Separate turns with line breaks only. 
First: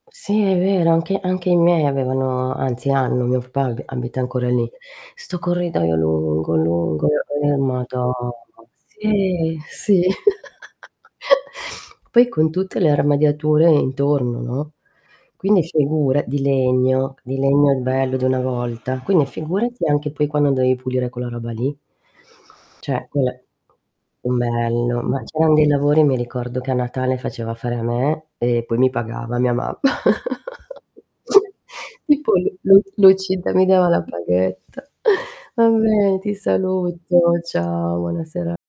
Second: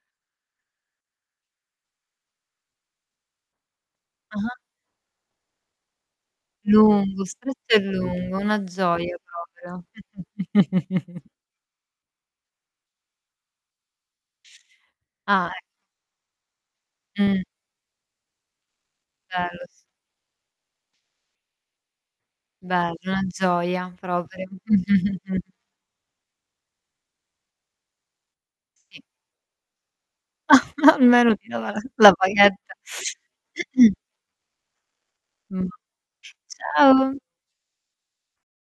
Sì è vero, anche anche i miei avevano, anzi, hanno, mio papà ab abita ancora
Ah-ah.
lì. Sto corridoio lungo, lungo
Lungo,
e
stretto e
mado'.
lungo, una gioia
Sì
proprio.
sì. Poi con tutte le armadiature intorno, no,
Ah, eh.
quindi figura di legno, di
Mh.
legno il bello di una volta, quindi
Bello s
figurati anche poi quando dovevi pulire quella roba lì.
Bello,
Cioè
una
quel
gioia proprio.
bello, ma c'erano dei lavori, mi ricordo che a Natale faceva fare a me e poi mi
Si.
pagava mia mamma.
Ma almeno ti dava la la
E poi
paghetta.
lu lui lui ci da mi dava la paghetta.
Mh,
Va bene, ti
ciao.
saluto. Ciao, buona sera